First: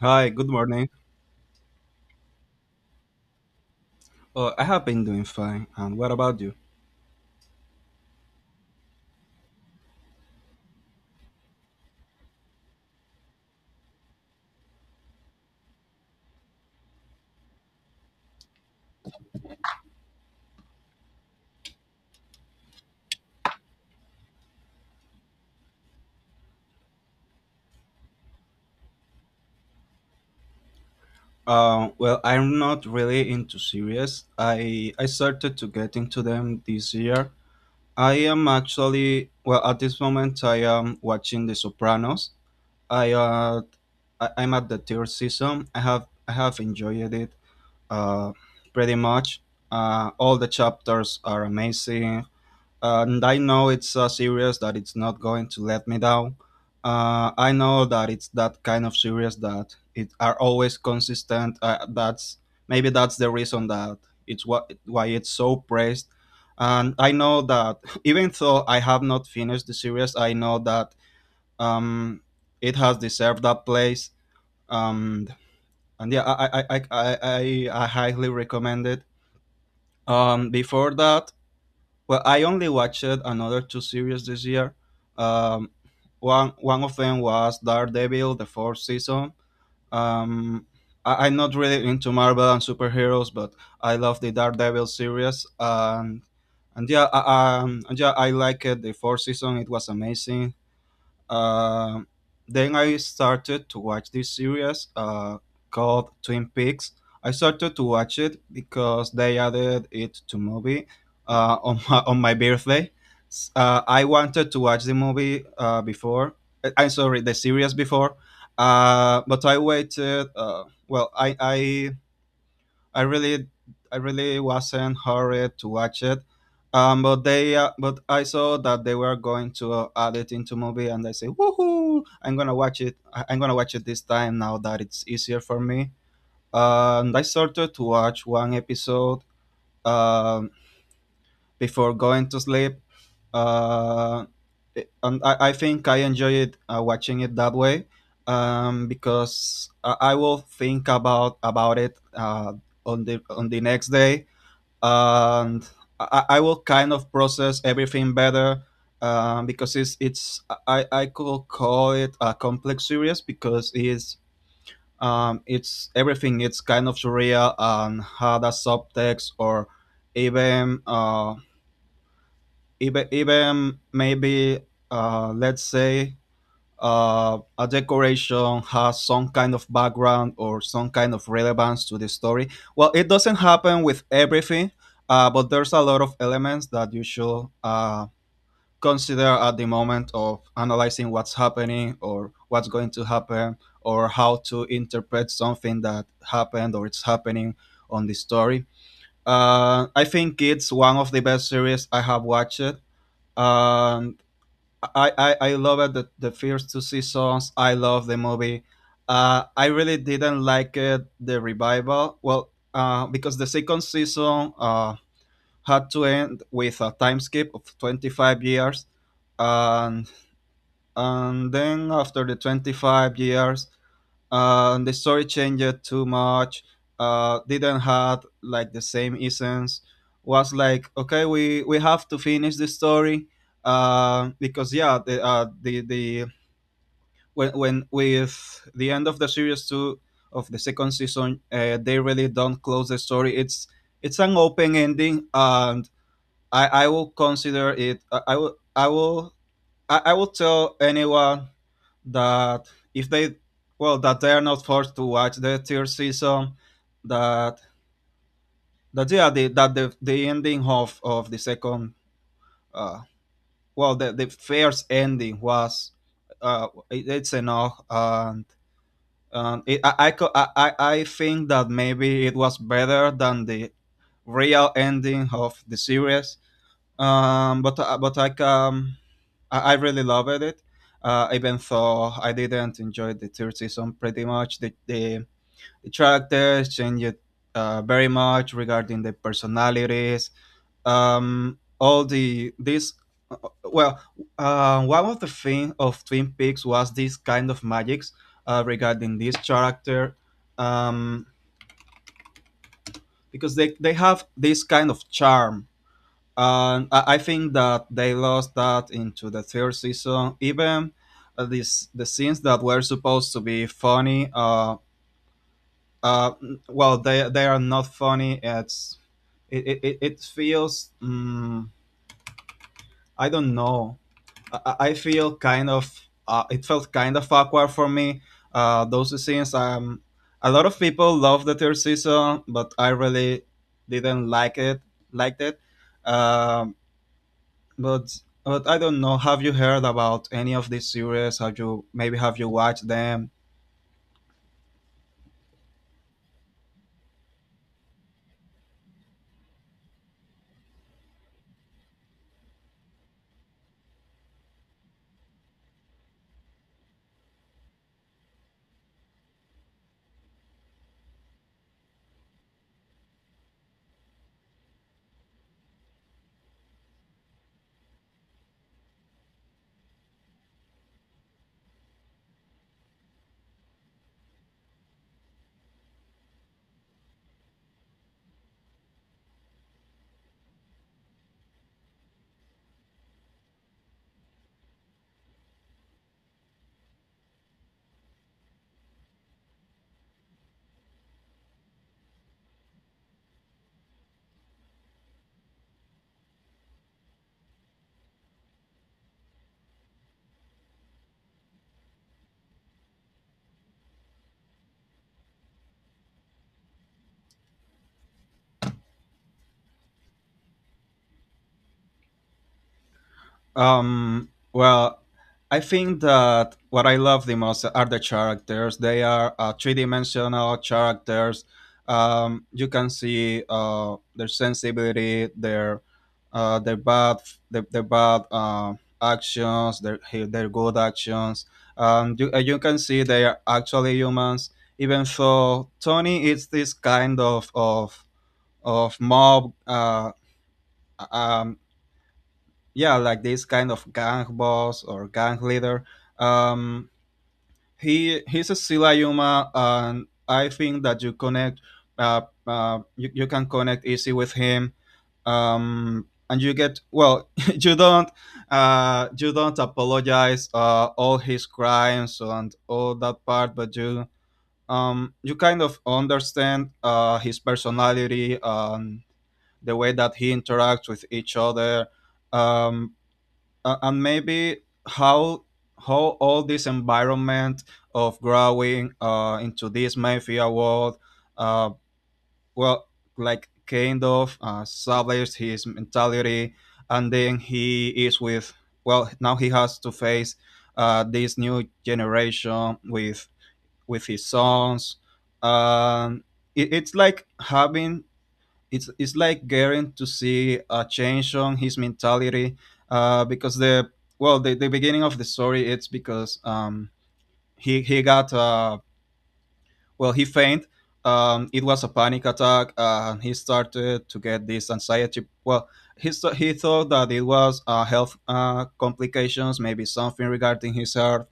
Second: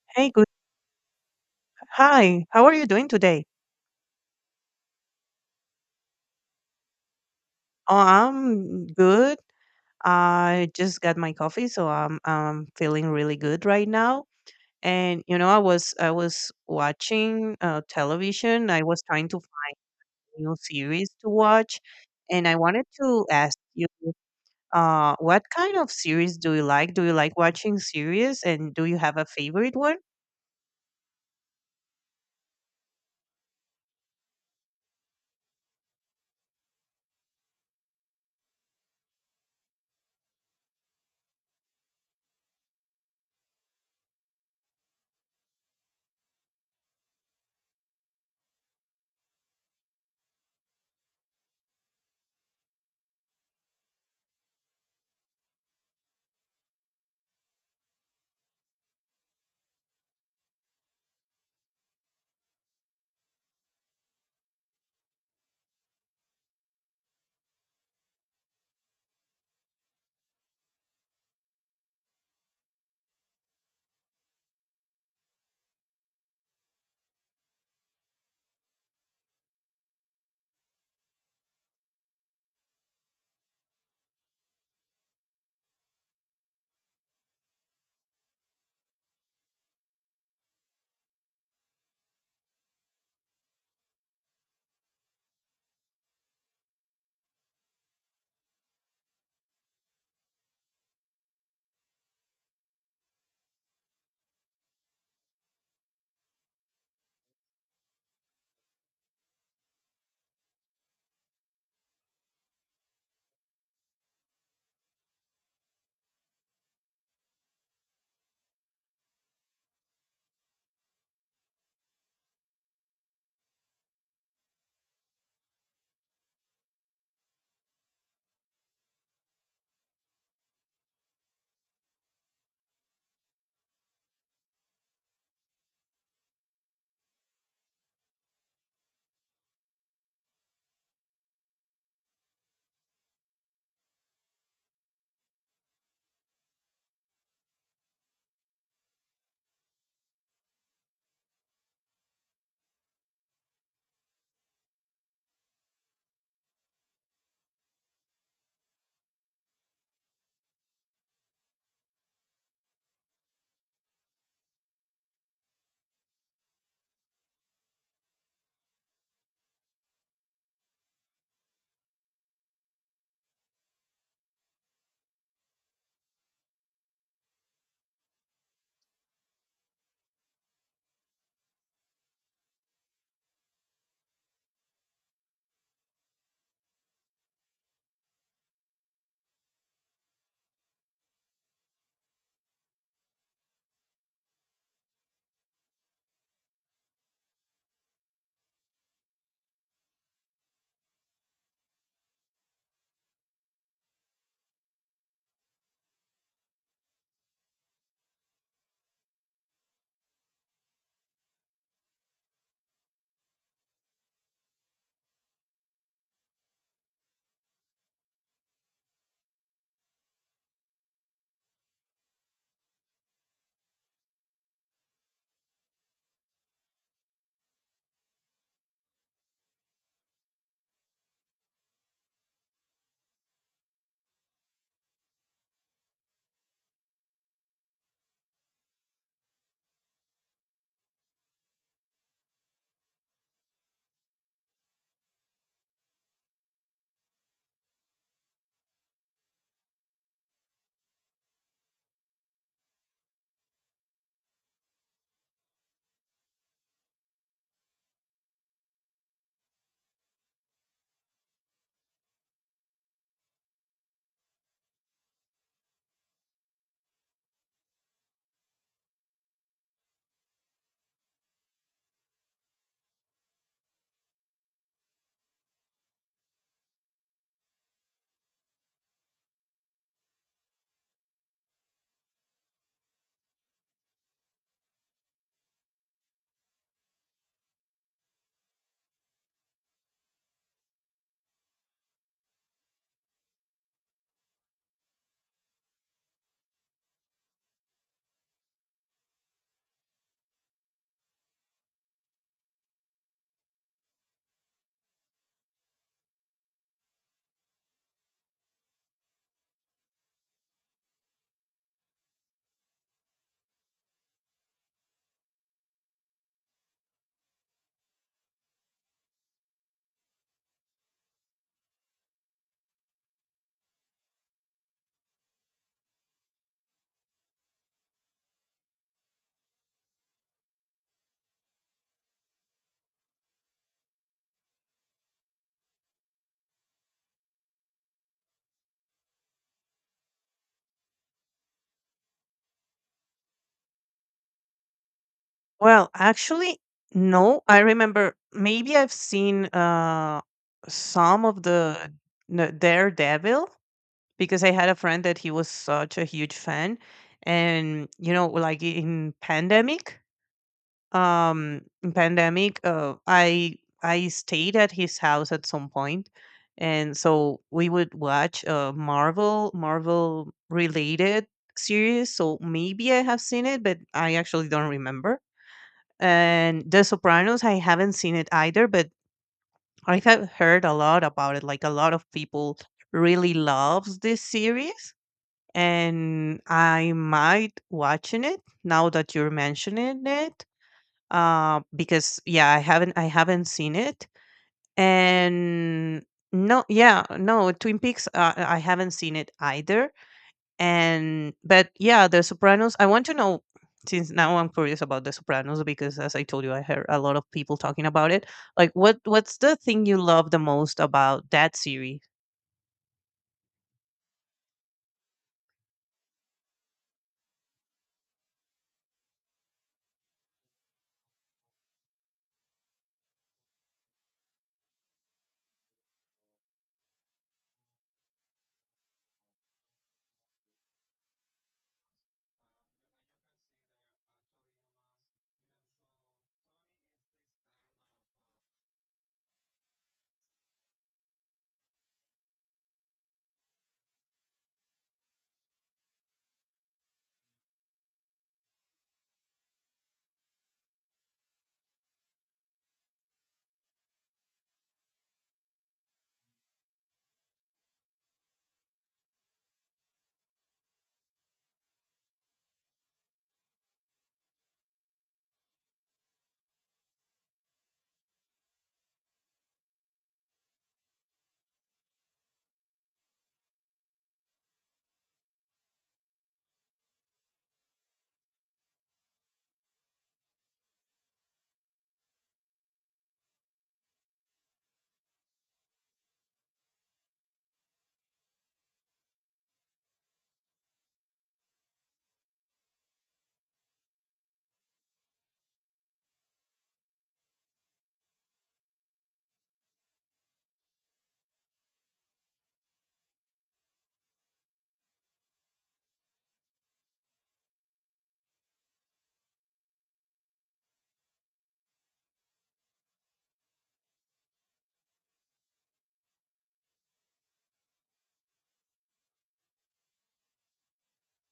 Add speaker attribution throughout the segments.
Speaker 1: Hi,
Speaker 2: Hey, good.
Speaker 1: good morning.
Speaker 2: Hi, how are you doing today?
Speaker 1: I have been doing fine. And what about you?
Speaker 2: Oh, I'm good. I just got my coffee, so I'm feeling really good right now. And you know, I was watching television. I was trying to find new series to watch, and I wanted to ask you, what kind of series do you like? Do you like watching series, and do you have a favorite one?
Speaker 1: Well, I'm not really into series. I started to get into them this year. I am actually well at this moment. I am watching The Sopranos. I uh I'm at the third season. I have enjoyed it. Uh, Pretty much. All the chapters are amazing. And I know it's so serious that it's not going to let me down. I know that it's that kind of serious that it are always consistent. That's maybe that's the reason that it's what why it's so praised. And I know that even though I have not finished the series, I know that um, it has deserved that place. Um, and yeah, I highly recommend it. Before that, well, I only watched another two series this year. Um, one of them was Daredevil, the fourth season. Um, I'm not really into Marvel and superheroes, but I love the Daredevil series. And yeah, and yeah, I liked it. The fourth season, it was amazing. Uh, then I started to watch this series called Twin Peaks. I started to watch it because they added it to movie on my birthday. I wanted to watch the movie before. I'm sorry, the series before, but I waited. Well, I I really, I really wasn't hurried to watch it, but I saw that they were going to add it into movie, and I say, woohoo! I'm gonna watch it. I'm gonna watch it this time now that it's easier for me. And I started to watch one episode um, before going to sleep. Uh, I think I enjoy it watching it that way, because I will think about it on the next day, and I will kind of process everything better, because it's I could call it a complex series because it's everything, it's kind of surreal and had a subtext, or even even even maybe let's say a decoration has some kind of background or some kind of relevance to the story. Well, it doesn't happen with everything, but there's a lot of elements that you should consider at the moment of analyzing what's happening or what's going to happen or how to interpret something that happened or it's happening on the story. I think it's one of the best series I have watched. Um, I love it, the first two seasons. I love the movie. I really didn't like it, the revival. Well, because the second season had to end with a time skip of 25 years. And, and then after the 25 years, the story changed too much, didn't have like the same essence, was like okay, we have to finish the story, because yeah the when with the end of the series two of the second season, they really don't close the story, it's an open ending, and I will consider it, I would tell anyone that if they, well, that they are not forced to watch the third season, that the ending of the second, uh the first ending was it's enough, and it, I, co- I think that maybe it was better than the real ending of the series, um, but uh, but like um, I really loved it. Even though I didn't enjoy the third season pretty much, the characters changed very much regarding the personalities. All the this well, One of the thing of Twin Peaks was this kind of magics regarding this character, um, because they have this kind of charm. And I think that they lost that into the third season. Even the scenes that were supposed to be funny, uh, well, they are not funny. It's it feels I don't know. I feel kind of it felt kind of awkward for me. Those scenes. A lot of people love the third season, but I really didn't like it. Liked it. Um, but but I don't know. Have you heard about any of these series? Have you watched them?
Speaker 2: Well, actually, no. I remember maybe I've seen some of the no, Daredevil because I had a friend that he was such a huge fan, and you know, like in pandemic, I stayed at his house at some point, and so we would watch uh, Marvel related series. So maybe I have seen it, but I actually don't remember. And The Sopranos, I haven't seen it either, but I have heard a lot about it. Like a lot of people really loves this series, and I might watching it now that you're mentioning it. Because yeah, I haven't seen it, and no, yeah, no, Twin Peaks. I haven't seen it either. And but yeah, The Sopranos. I want to know since now I'm curious about The Sopranos because as I told you, I heard a lot of people talking about it. Like, what's the thing you love the most about that series?
Speaker 1: Well, I think that what I love the most are the characters. They are three-dimensional characters. You, can see their sensibility, their uh, their bad their bad actions, their good actions. You, you can see they are actually humans. Even though Tony is this kind of of mob, um, yeah, like this kind of gang boss or gang leader, um he he's a sila yuma, and I think that you connect, you can connect easy with him, and you get, well you don't you don't apologize all his crimes and all that part, but you, you kind of understand his personality and the way that he interacts with each other, um and maybe how all this environment of growing into this mafia world, uh, well, like kind of established his mentality, and then he is with, well, now he has to face this new generation with his sons. It's like having, it's like getting to see a change on his mentality, because the well the beginning of the story it's because he got well, he fainted, it was a panic attack, he started to get this anxiety, well, he thought that it was health complications, maybe something regarding his heart,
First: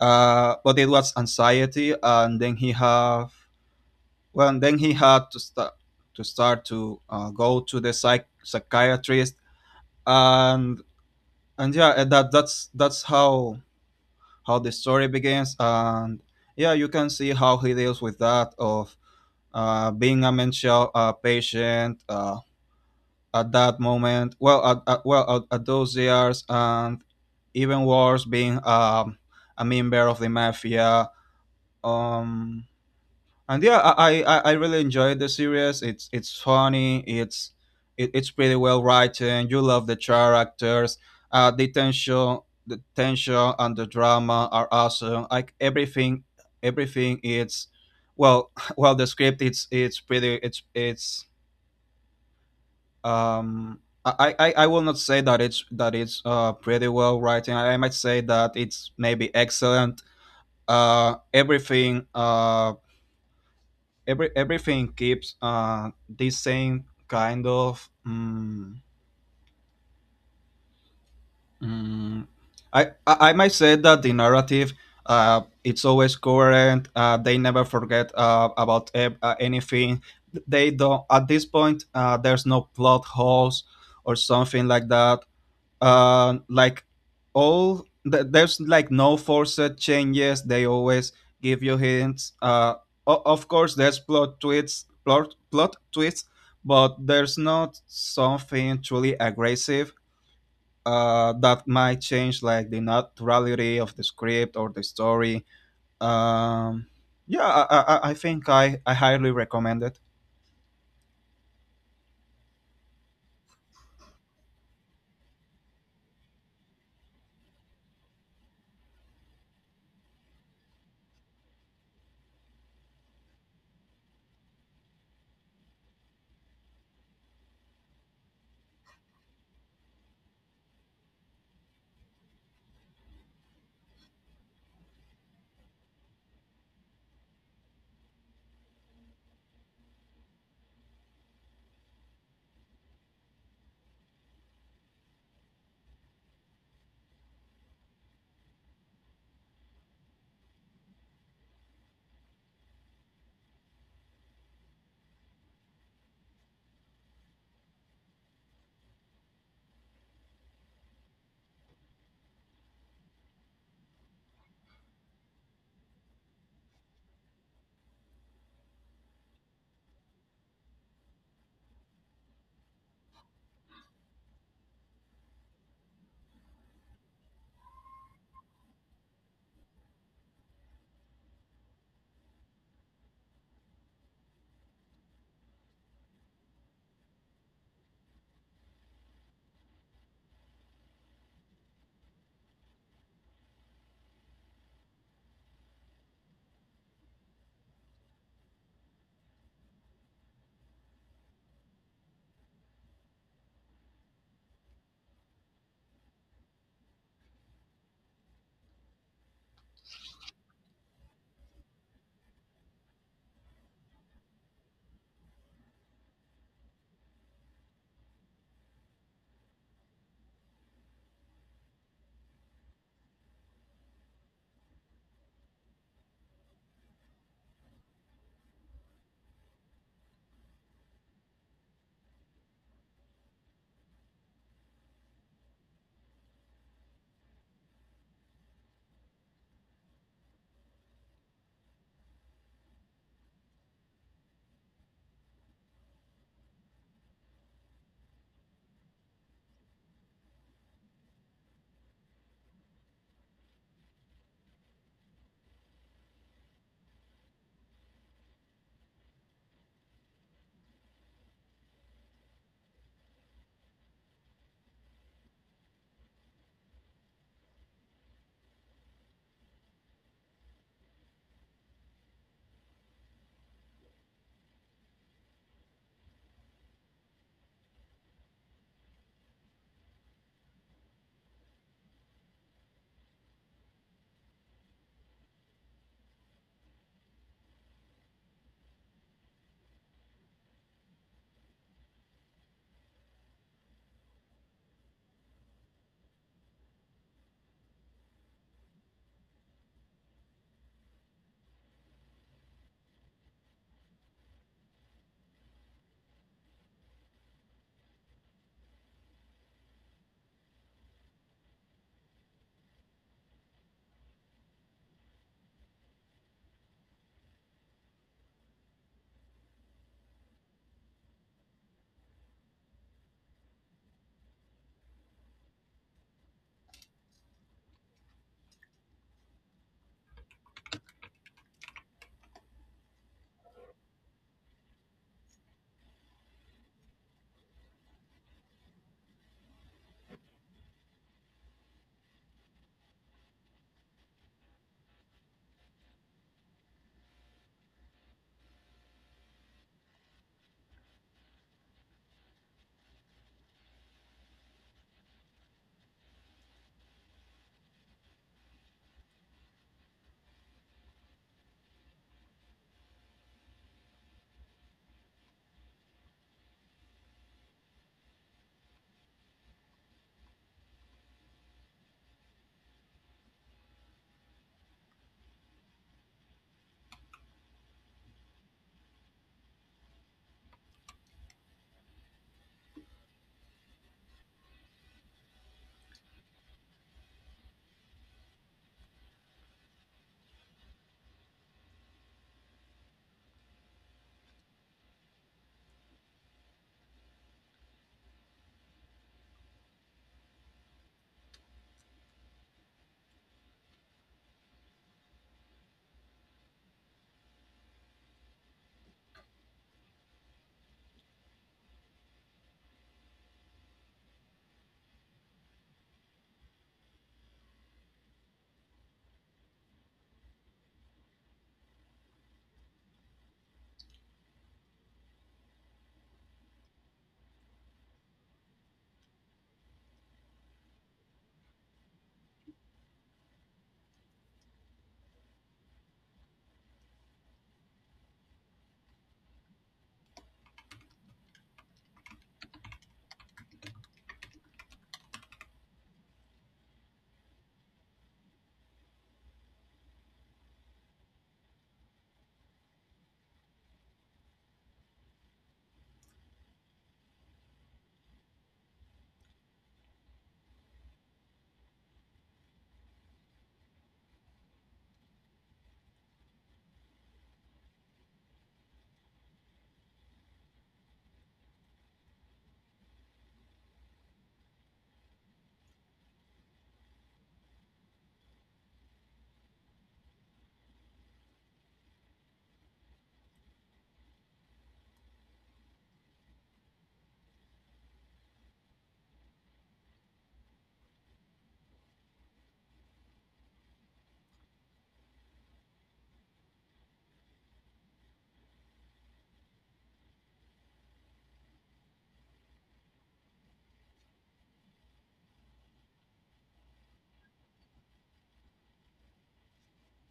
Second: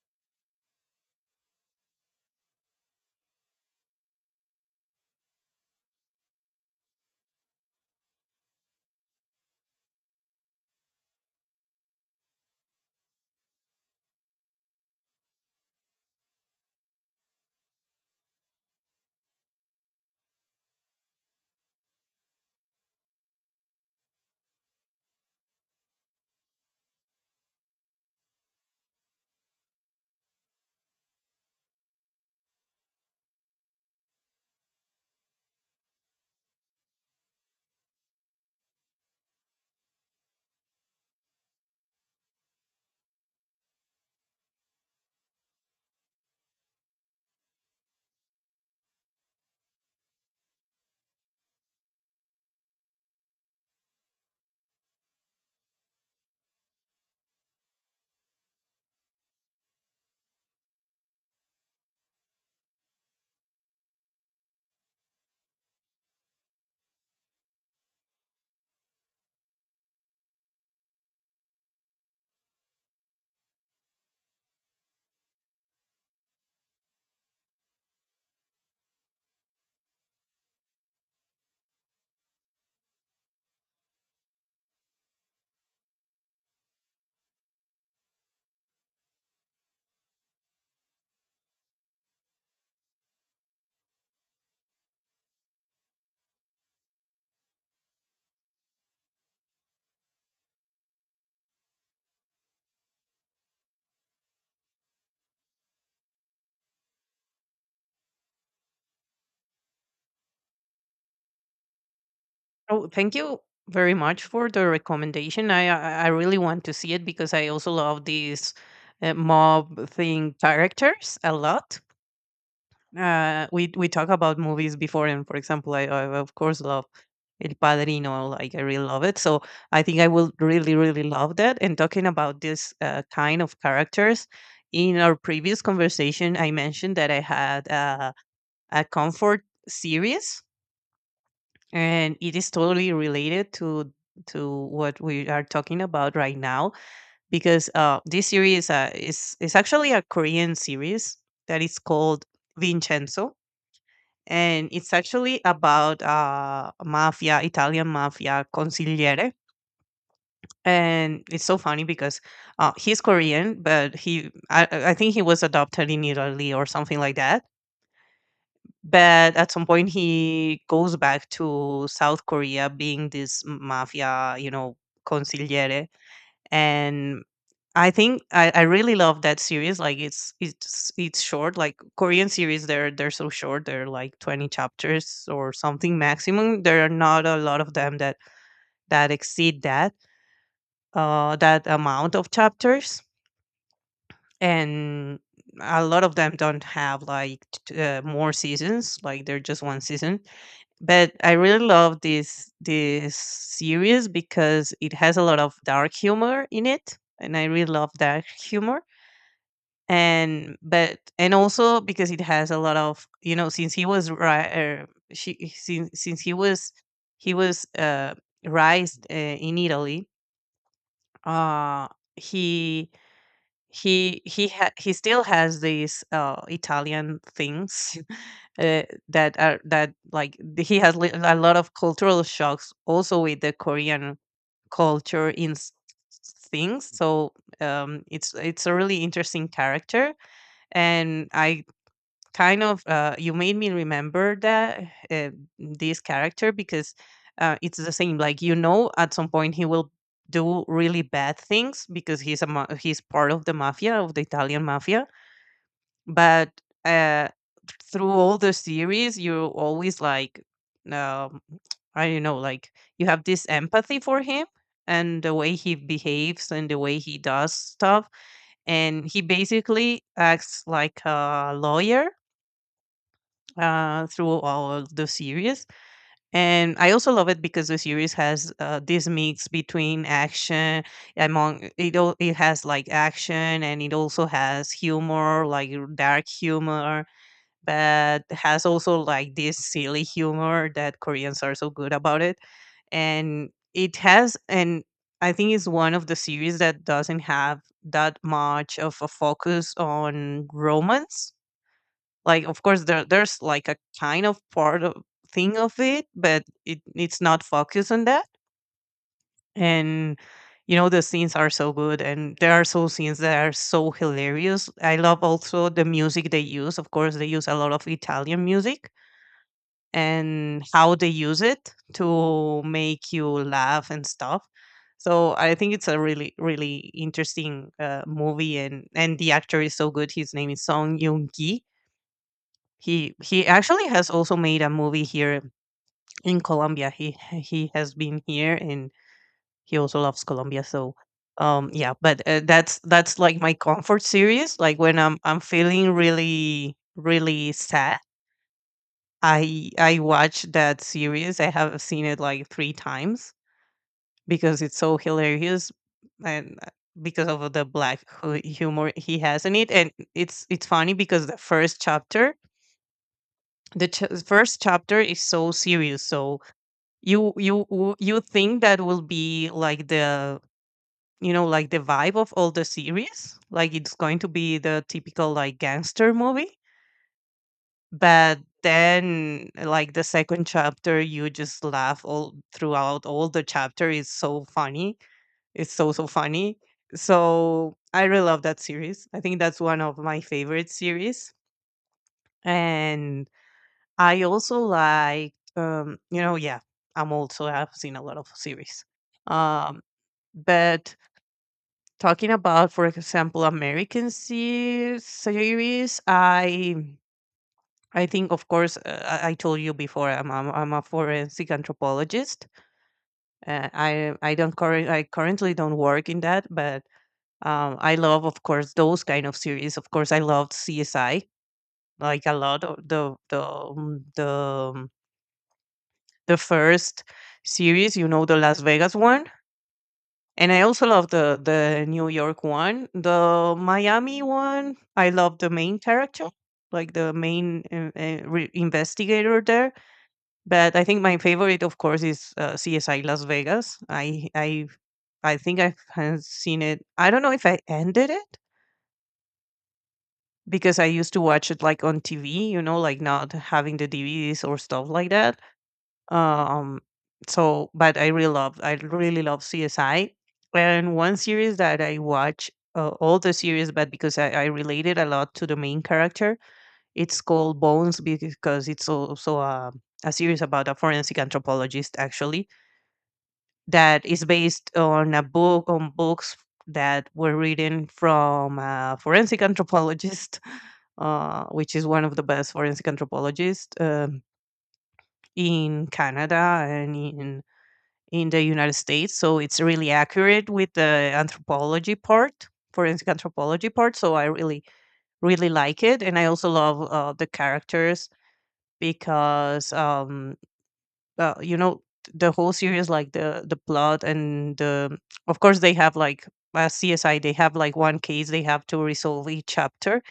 Speaker 1: but it was anxiety, and then he have, well, and then he had to start to go to the psychiatrist, and and yeah, and that's how the story begins, and yeah, you can see how he deals with that of being a mental patient at that moment. Well, at, well, at those years, and even worse, being a member of the mafia. Um, and yeah, I really enjoyed the series, it's funny, it's pretty well written, you love the characters, the tension, the tension and the drama are awesome, like everything, everything is, well well, the script, it's pretty it's um I will not say that it's pretty well written. I might say that it's maybe excellent. Everything, everything keeps this same kind of mm, I might say that the narrative it's always current, they never forget anything, they don't, at this point there's no plot holes or something like that, like there's like no forced changes, they always give you hints, of course there's plot twists, plot twists, but there's not something truly aggressive that might change like the naturality of the script or the story, um yeah, I think I highly recommend it.
Speaker 2: Oh, thank you very much for the recommendation. I really want to see it because I also love these mob thing characters a lot. We talk about movies before, and for example, I of course love El Padrino. Like I really love it. So I think I will really really love that. And talking about this kind of characters, in our previous conversation, I mentioned that I had a comfort series, and it is totally related to what we are talking about right now because this series is actually a Korean series that is called Vincenzo, and it's actually about mafia italian mafia consigliere. And it's so funny because he's Korean, but he I think he was adopted in Italy or something like that. But at some point he goes back to South Korea being this mafia, you know, consigliere. And I think I really love that series. Like it's short. Like Korean series, they're so short. They're like 20 chapters or something maximum. There are not a lot of them that exceed that uh, amount of chapters, and a lot of them don't have like more seasons. Like they're just one season. But I really love this series because it has a lot of dark humor in it, and I really love dark humor. And but and also because it has a lot of, you know, since he was ri- she since he was uh, raised in Italy. uh he he still has these Italian things uh, that are that like th- he has li- a lot of cultural shocks also with the Korean culture things. So it's a really interesting character. And I kind of, you made me remember that uh, this character because it's the same, like, you know, at some point he will do really bad things because he's part of the mafia, of the Italian mafia. But uh, through all the series you're always like, um, I don't know, like, you have this empathy for him and the way he behaves and the way he does stuff, and he basically acts like a lawyer through all the series. And I also love it because the series has this mix between action among it. It has like action, and it also has humor, like dark humor, but has also like this silly humor that Koreans are so good about it. And it has, and I think it's one of the series that doesn't have that much of a focus on romance. Like, of course, there there's like a kind of part of thing of it, but it it's not focused on that. And you know, the scenes are so good, and there are so scenes that are so hilarious. I love also the music they use. Of course, they use a lot of Italian music and how they use it to make you laugh and stuff. So I think it's a really, really interesting movie, and the actor is so good. His name is Song Yoon Ki. He actually has also made a movie here in Colombia. He has been here, and he also loves Colombia. So yeah, but that's like my comfort series. Like when I'm feeling really really sad, I watch that series. I have seen it like 3 times because it's so hilarious. And because of the black humor he has in it. And it's funny because the first chapter is so serious, so you think that will be like the, you know, like the vibe of all the series, like it's going to be the typical like gangster movie. But then like the second chapter you just laugh all throughout all the chapter. Is so funny, it's so so funny. So I really love that series. I think that's one of my favorite series. And I also like, you know, yeah, I'm also I've seen a lot of series. um. But talking about, for example, American series, I think, of course, I told you before, I'm a forensic anthropologist. I currently don't work in that, but I love, of course, those kind of series. Of course, I loved CSI like a lot. Of the The first series, you know, the Las Vegas one. And I also love the New York one. The Miami one, I love the main character, like the main investigator there. But I think my favorite, of course, is CSI Las Vegas. I I think I have seen it. I don't know if I ended it because I used to watch it like on TV, you know, like not having the DVDs or stuff like that. um so but I really love, I really love CSI. And one series that I watch all the series, but because I related a lot to the main character, it's called Bones, because it's also a series about a forensic anthropologist, actually, that is based on a book, on books that were written from a forensic anthropologist which is one of the best forensic anthropologists, in Canada and in the United States, so it's really accurate with the anthropology part, forensic anthropology part. So I really, really like it, and I also love the characters because, you know, the whole series, like the plot, and the, of course they have like CSI, they have like one case they have to resolve each chapter,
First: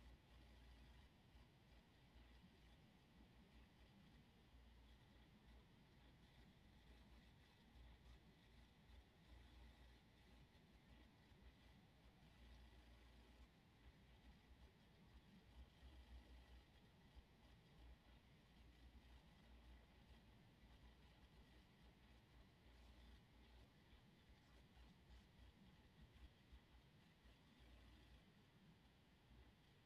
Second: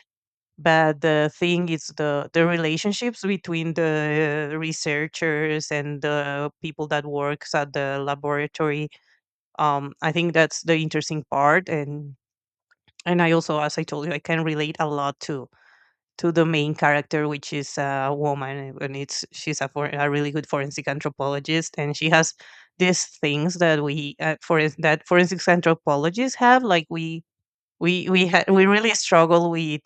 Speaker 2: but the thing is the relationships between the researchers and the people that works at the laboratory. I think that's the interesting part. And I also, as I told you, I can relate a lot to the main character, which is a woman, and it's she's a, for, a really good forensic anthropologist, and she has these things that we for that forensic anthropologists have, like we we really struggle with,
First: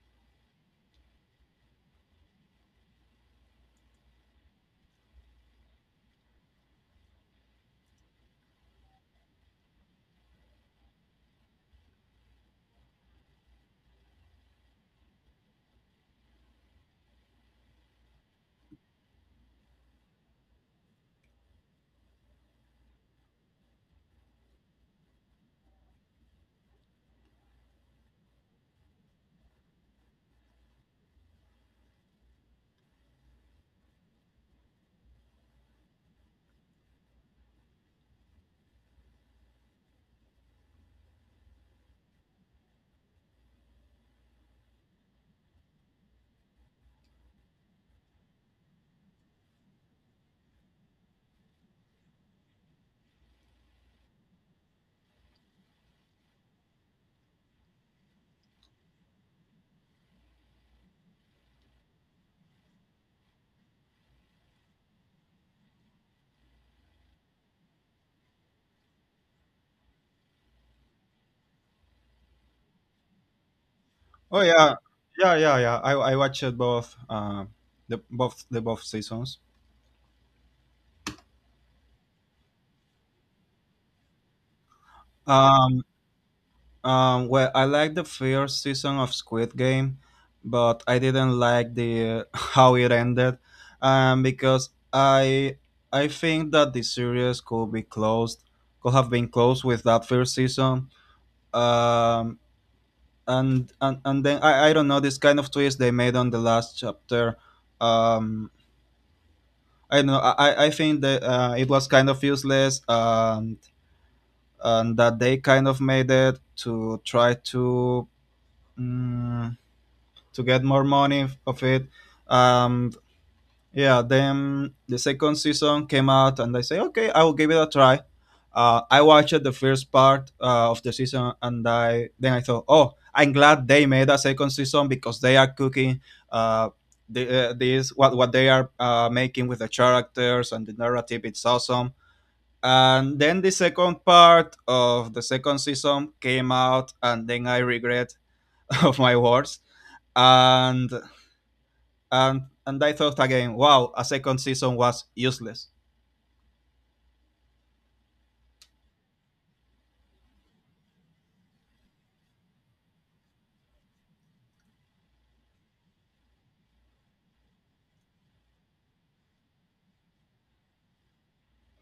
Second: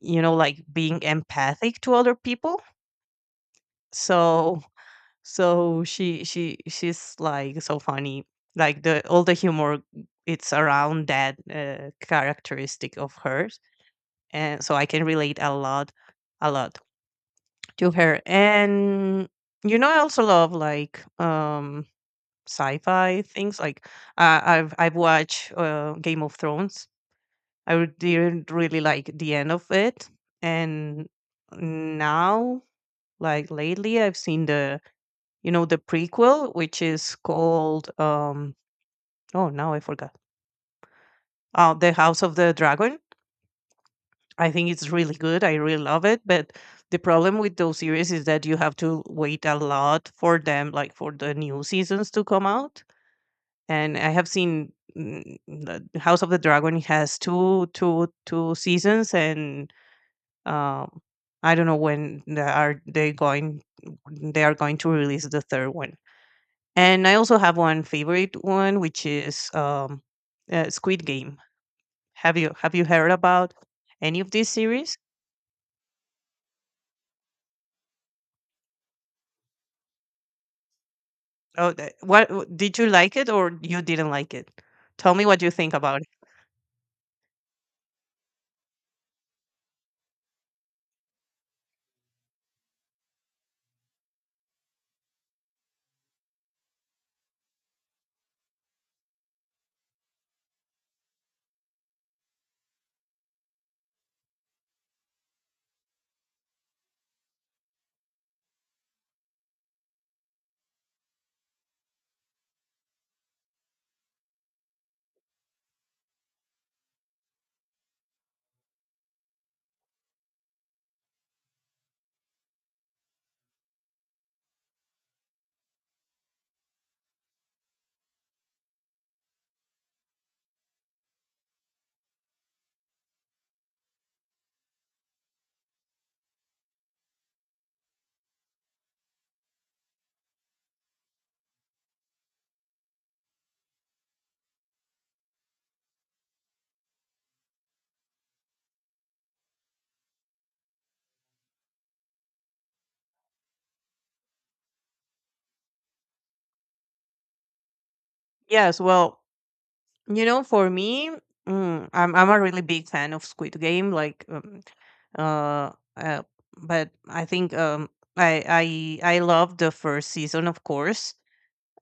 Speaker 2: you know, like being empathic to other people. So so she she's like so funny. Like the all the humor it's around that characteristic of hers, and so I can relate a lot to her. And you know, I also love like sci-fi things. Like I've watched Game of Thrones. I didn't really like the end of it. And now like lately I've seen the, you know, the prequel, which is called, um oh now I forgot The House of the Dragon. I think it's really good, I really love it, but the problem with those series is that you have to wait a lot for them, like for the new seasons to come out. And I have seen, mm, The House of the Dragon has two seasons, and um I don't know when they are going to release the third one. And I also have one favorite one, which is Squid Game. Have you heard about any of
Speaker 1: Oh
Speaker 2: these
Speaker 1: yeah.
Speaker 2: series?
Speaker 1: Yeah, I watched both, the both the both seasons.
Speaker 2: Oh, did you like it, or you didn't like it? Tell me what you think
Speaker 1: um
Speaker 2: about it.
Speaker 1: Well, I liked the first season of Squid Game, but I didn't like the how it ended, because I think that the series could be closed, could have been closed with that first season. Um, and then I don't know this kind of twist they made on the last chapter. Um, I don't know, I think that it was kind of useless, and that they kind of made it to try to mm, to get more money f- of it. Um, yeah, then the second season came out, and I say, okay, I will give it a try. I watched the first part of the season, and I then I thought, oh, I'm glad they made a second season because they are cooking, uh, this, what they are making with the characters and the narrative. It's awesome. And then the second part of the second season came out, and then I regret of my words. And and I thought again, wow, a second season was useless.
Speaker 2: Yes, well, you know, for me, mm, I'm a really big fan of Squid Game. Like, uh, uh, but I think I I love the first season, of course.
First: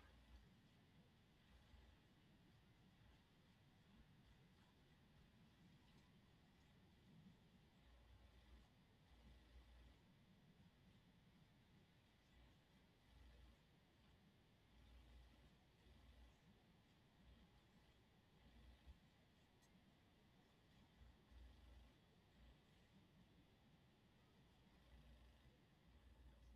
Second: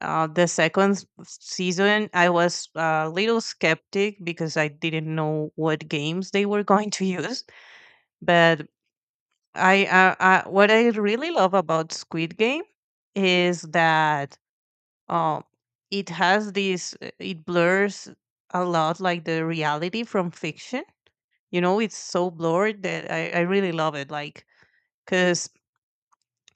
Speaker 2: The second season, I was a little skeptic because I didn't know what games they were going to use. But I what I really love about Squid Game is that um, it has this, it blurs a lot like the reality from fiction. You know, it's so blurred that I really love it. Like, because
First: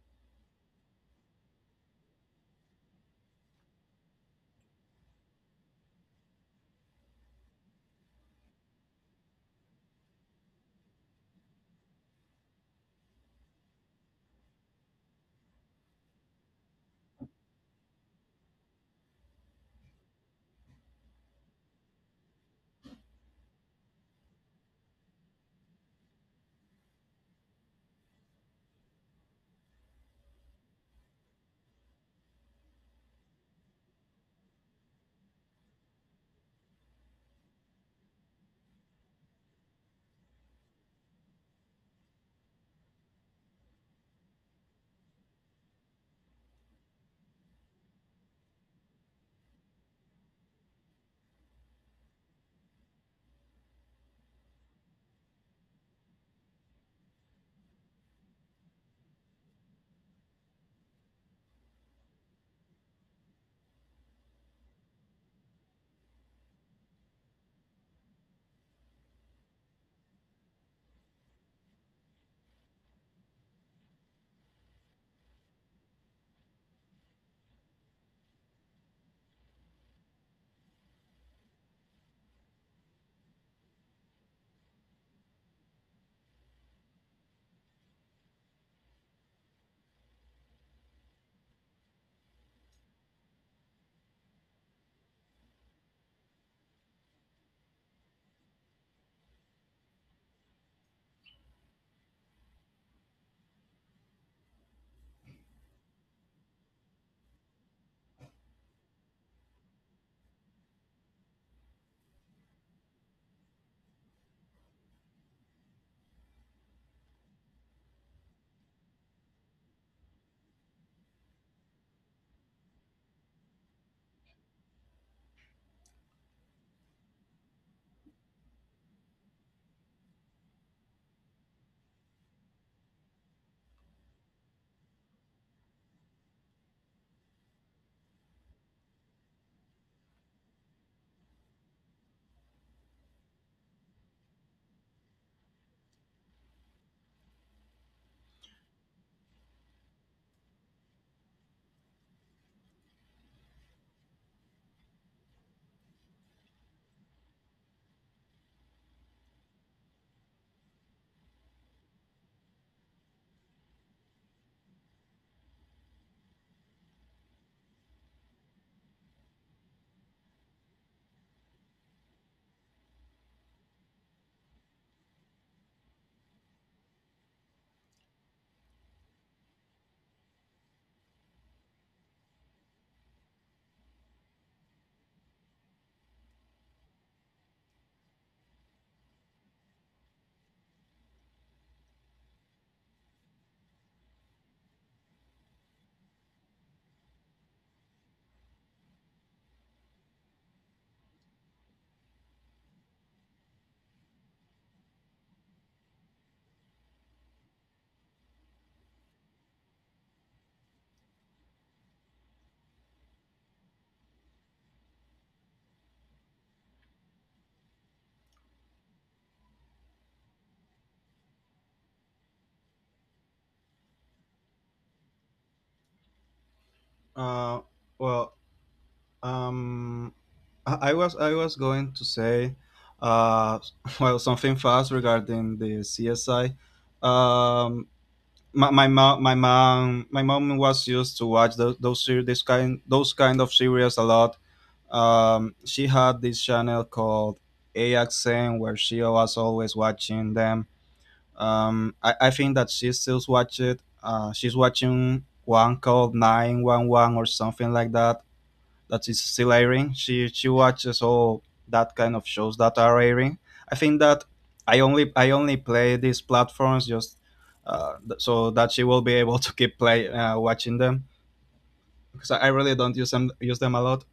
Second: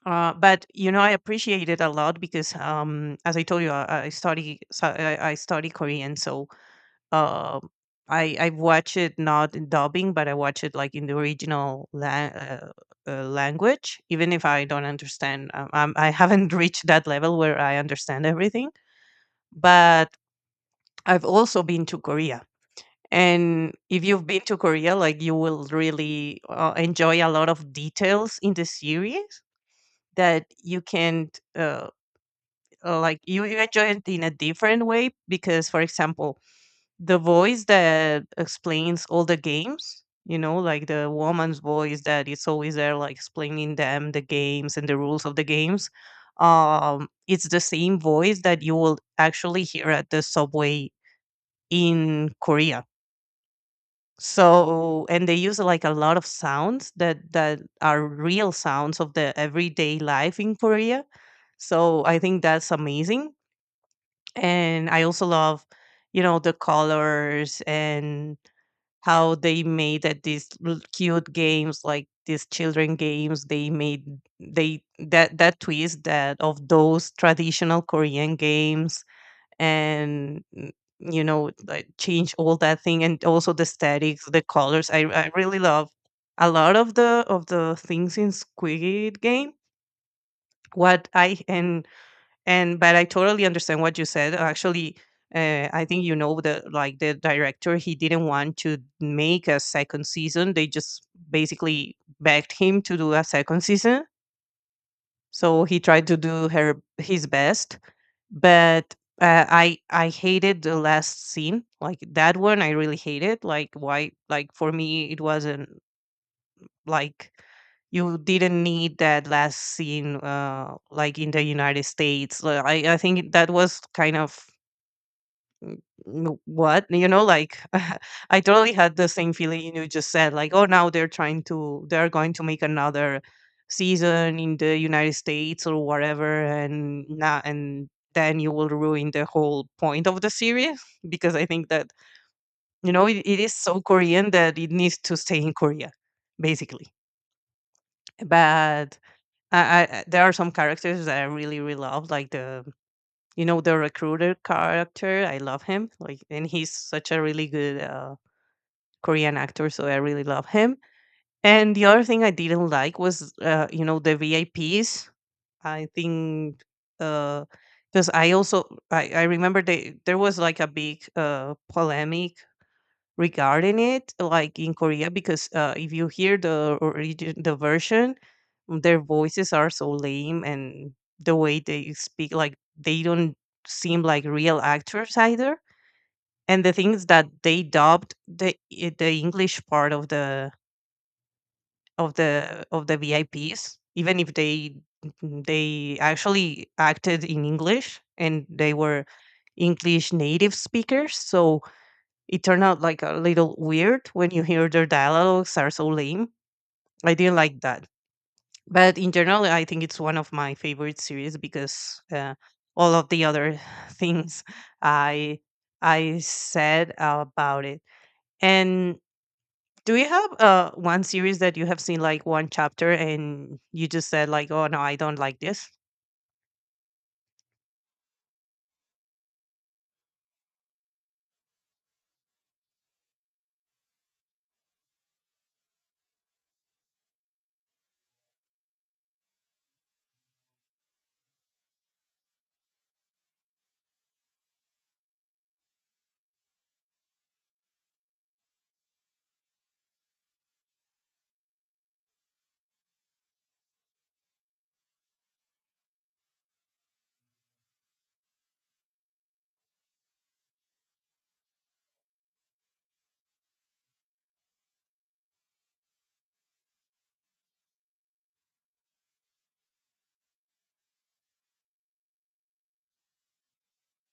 Speaker 2: But you know, I appreciate it a lot because, as I told you, I study, so I study Korean, so uh, I watch it not in dubbing, but I watch it like in the original language, even if I don't understand. I'm, I haven't reached that level where I understand everything, but I've also been to Korea. And if you've been to Korea, like you will really enjoy a lot of details in the series that you can't. Like you enjoy it in a different way because, for example, the voice that explains all the games, you know, like the woman's voice that is always there, like explaining them the games and the rules of the games. Um, it's the same voice that you will actually hear at the subway in Korea. So and they use like a lot of sounds that are real sounds of the everyday life in Korea, so I think that's amazing. And I also love, you know, the colors and how they made that these cute games, like these children games they made, they that twist that of those traditional Korean games. And mm, you know, like change all that thing and also the statics, the colors. I really love a lot of the things in Squid Game. What I and but I totally understand what you said. Actually I think, you know, the, like, the director, he didn't want to make a second season. They just basically begged him to do a second season, so he tried to do her his best. But I hated the last scene. Like, that one I really hated. Like, why? Like, for me, it wasn't, like, you didn't need that last scene, like in the United States. Like, I think that was kind of mm, what, you know, like. I totally had the same feeling you just said. Like, oh, now they're trying to, they're going to make another season in the United States or whatever, and now and then you will ruin the whole point of the series. Because I think that, you know, it is so Korean that it needs to stay in Korea, basically. But I there are some characters that I really really love, like the, you know, the recruiter character. I love him, like, and he's such a really good Korean actor, so I really love him. And the other thing I didn't like was you know, the VIPs. I Ps. I think, because I also I remember they there was like a big polemic regarding it, like, in Korea, because if you hear the origin, the version, mm, their voices are so lame, and the way they speak, like, they don't seem like real actors either. And the things that they dubbed the the English part of the of the VIPs, even if they mm, they actually acted in English and they were English native speakers, so it turned out like a little weird when you hear their dialogues are so lame. I didn't like that. But in general, I think it's one of my favorite series because all of the other things I I said about it. And do you have one series that you have seen like one chapter and you just said, like, oh no, I don't like this?
Speaker 1: Uh, well, um, I was going to say, uh, well, something fast regarding the CSI. Um, my mom was used to watch those kind of series a lot. She had this channel called AXN, where she was always watching them. I think that she still watched. She's watching one called 9-1-1 or something like that. That is still airing. She watches all that kind of shows that are airing. I think that I only play these platforms just so that she will be able to keep play watching them because I really don't use them a lot.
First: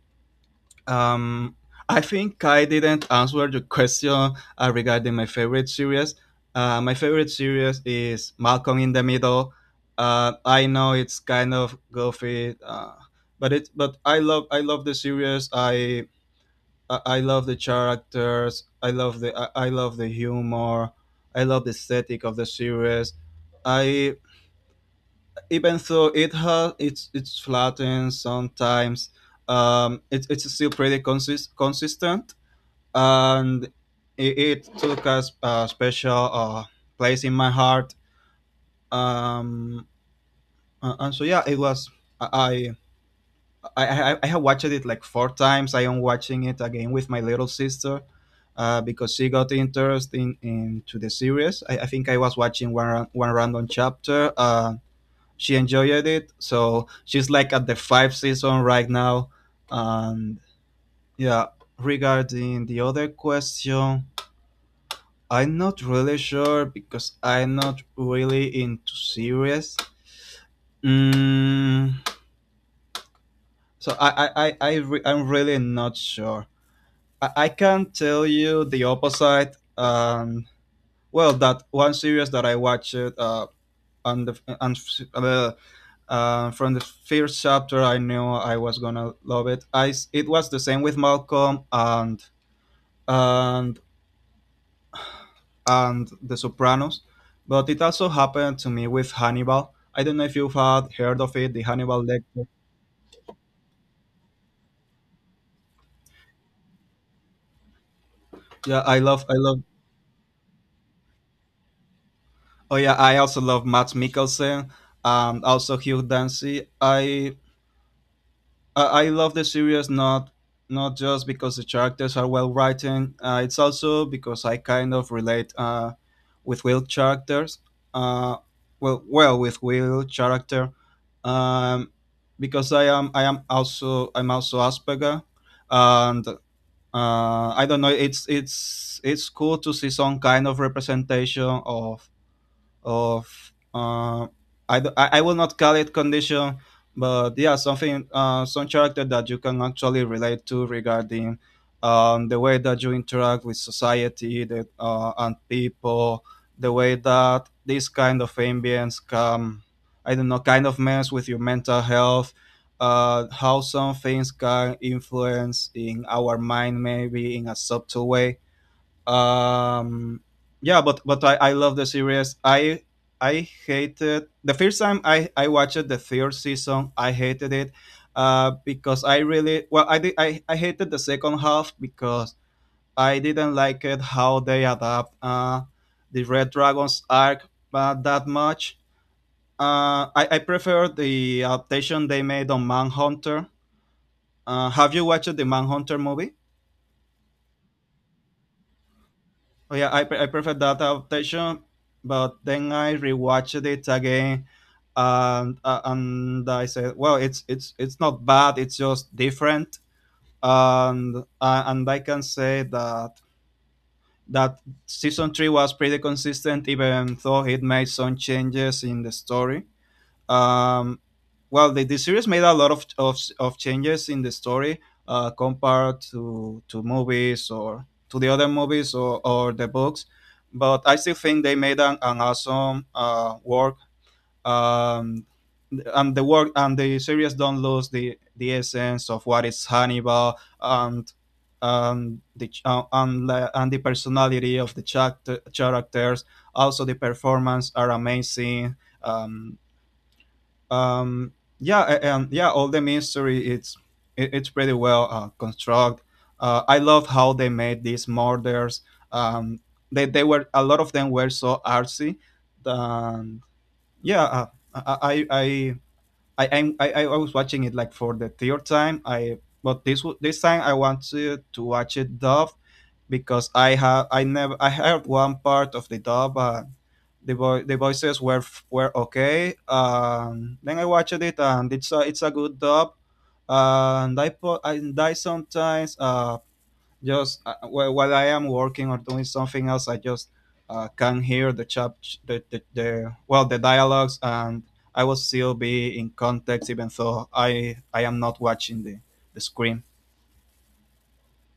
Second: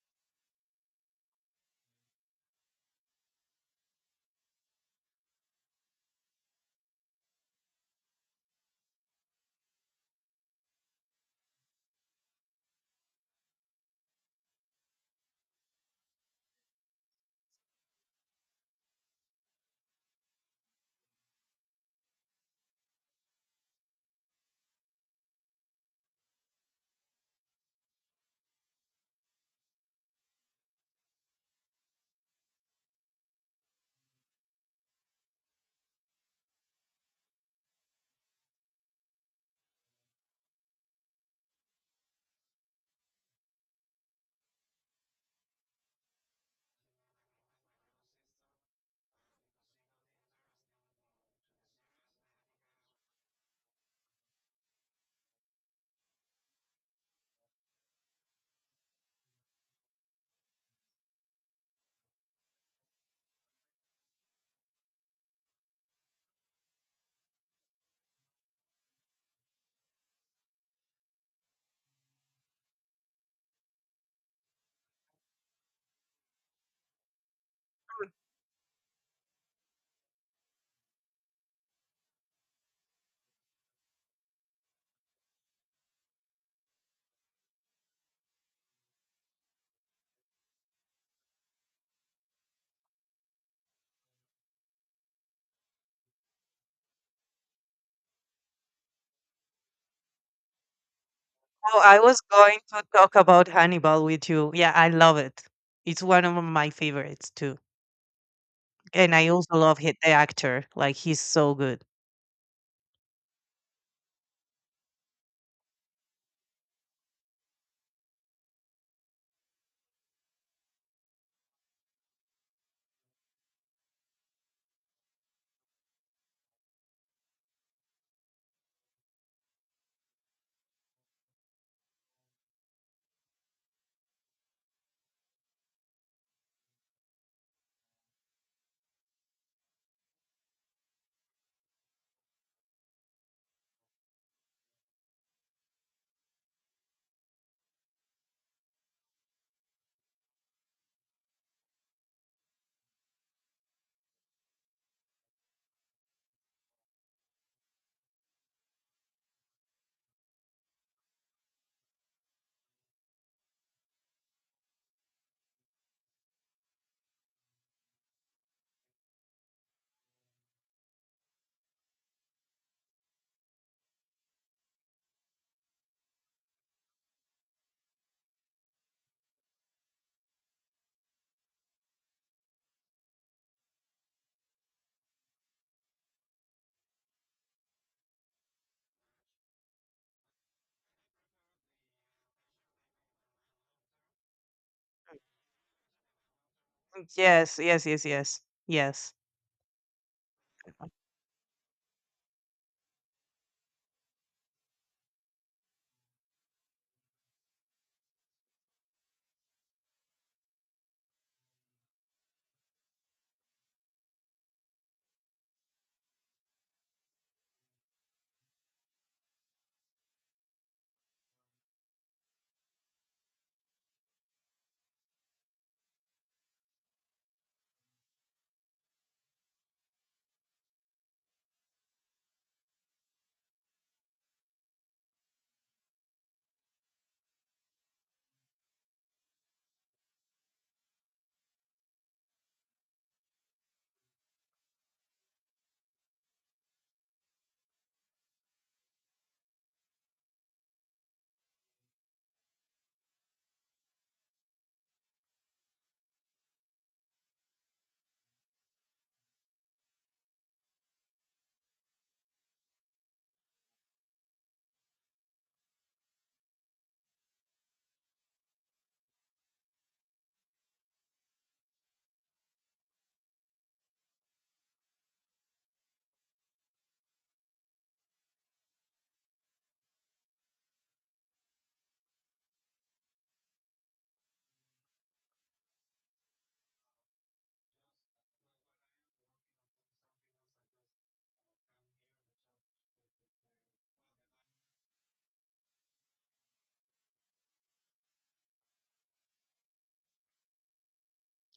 Speaker 1: Um, I think I didn't answer the question regarding my favorite series. My favorite series is Malcolm in the Middle. I know it's kind of goofy, but it but I love the series. I love the characters. I love the, I love the humor. I love the aesthetic of the series. I Even though it has it's flattened sometimes. It's still pretty consistent, and it took a special place in my heart. Um, and so yeah, it was. I I have watched it like 4 times. I am watching it again with my little sister. Because she got interested into the series. I think I was watching one random chapter. She enjoyed it, so she's like at the 5 season right now. And yeah, regarding the other question, I'm not really sure because I'm not really into series. Mm, so I'm really not sure. I can tell you the opposite. Well, that one series that I watched on the on, uh, from the first chapter, I knew I was gonna love it. It was the same with Malcolm and and The Sopranos, but it also happened to me with Hannibal. I don't know if you've had heard of it, the
Speaker 2: Oh, I
Speaker 1: Hannibal
Speaker 2: was
Speaker 1: Lecter.
Speaker 2: going to talk about Hannibal with you. Yeah, I love it. It's one of my favorites too.
Speaker 1: Yeah, I
Speaker 2: And
Speaker 1: love,
Speaker 2: I
Speaker 1: I
Speaker 2: also
Speaker 1: love.
Speaker 2: love hit the actor, like, he's so good.
Speaker 1: Oh yeah, I also love Matt Mikkelsen and also Hugh Dancy. I love the series, not not just because the characters are well written. It's also because I kind of relate with Will characters. Uh, well, with Will character, um, because I'm also Asperger, and I don't know. It's cool to see some kind of representation of of. I I will not call it condition, but yeah, something some character that you can actually relate to regarding the way that you interact with society and people, the way that this kind of ambience can, I don't know, kind of mess with your mental health. How some things can influence in our mind, maybe in a subtle way um yeah, but I love the series. I hated the first time I watched the 3rd season. I hated it, because I really, well I hated the second half because I didn't like it how they adapt the red dragons arc, that much. I prefer the adaptation they made on Manhunter. Uh, have you watched the Manhunter movie?
Speaker 2: Mm, yes, yes, yes, yes, yes.
Speaker 1: Oh yeah, I prefer that adaptation, but then I rewatched it again, and I said, well, it's not bad. It's just different, and I can say that that season 3 was pretty consistent, even though it made some changes in the story. Um, well, the series made a lot of changes in the story compared to movies or to the other movies or the books. But I still think they made an awesome work. Um, and the work and the series don't lose the essence of what is Hannibal, and the ch- and the personality of the characters. Also, the performance are amazing. Um, um yeah, and yeah, all the mystery, it's pretty well construct. I love how they made these murders um they were, a lot of them were so artsy. And yeah, uh, I I I I, I'm- I was watching it like for the 3rd time. I but this w- this time I wanted to watch it dub, because I have I never I heard one part of the dub. The voices were were okay. Then I watched it, and it's a good dub. And I put, and I sometimes, while I am working or doing something else, I just, can hear the chap the well the dialogues, and I will still be in context, even though I am not watching the screen.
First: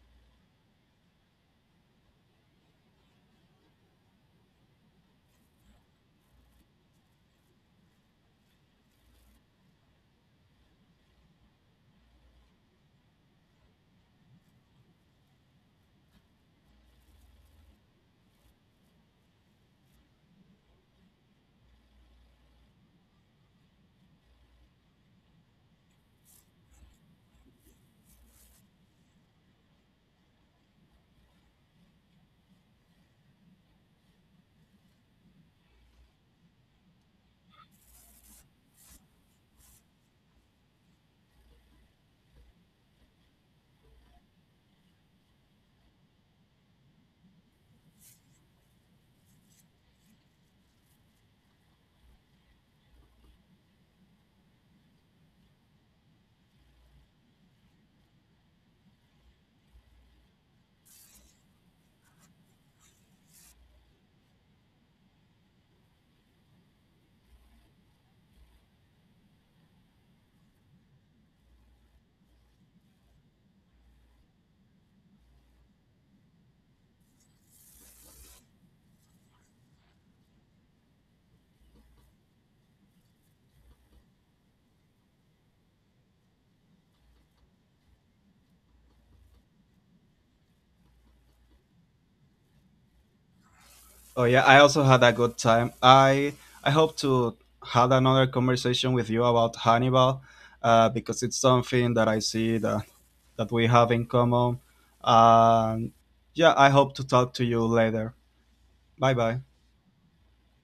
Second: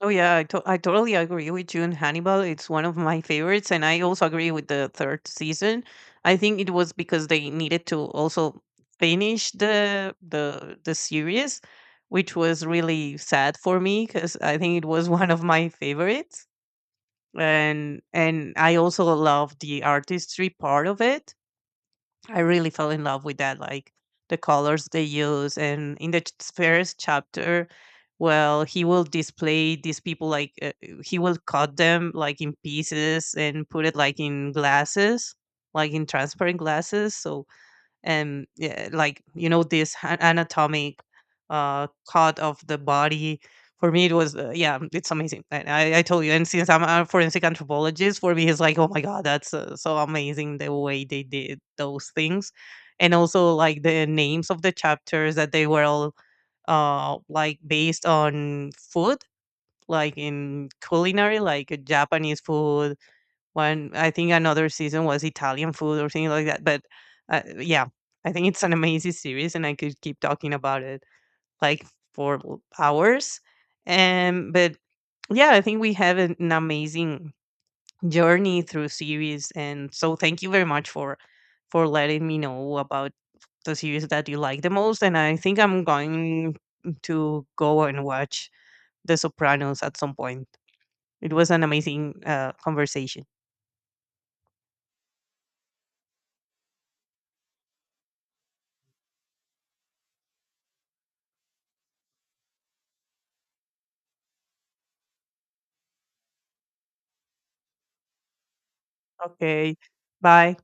Speaker 2: Oh yeah, I totally agree with you. And Hannibal, it's one of my favorites, and I also agree with the third season. I think it was because they needed to also finish the series, which was really sad for me because I think it was one of my favorites. And I also love the artistry part of it. I really fell in love with that, like the colors they use. And in the first chapter, well, he will display these people like he will cut them like in pieces and put it like in glasses, like in transparent glasses. So and yeah, like, you know, this anatomic cut of the body, for me, it was yeah, it's amazing. And I told you, and since I'm a forensic anthropologist, for me, it's like, oh my god, that's so amazing the way they did those things. And also like the names of the chapters that they were all like based on food, like in culinary, like Japanese food one. I think another season was Italian food or something like that. But yeah, I think it's an amazing series, and I could keep talking about it, like, for l hours. And but, yeah, I think we have an amazing journey through series, and so thank you very much for letting me know about the series that you like the most. And I think I'm going to go and watch The Sopranos at some point. It was an amazing, conversation.
Speaker 1: Oh yeah, I also had a good time. I hope to had another conversation with you about Hannibal, because it's something that I see that we have in common. And yeah, I hope to talk to you later. Bye bye.
Speaker 2: Okay, bye.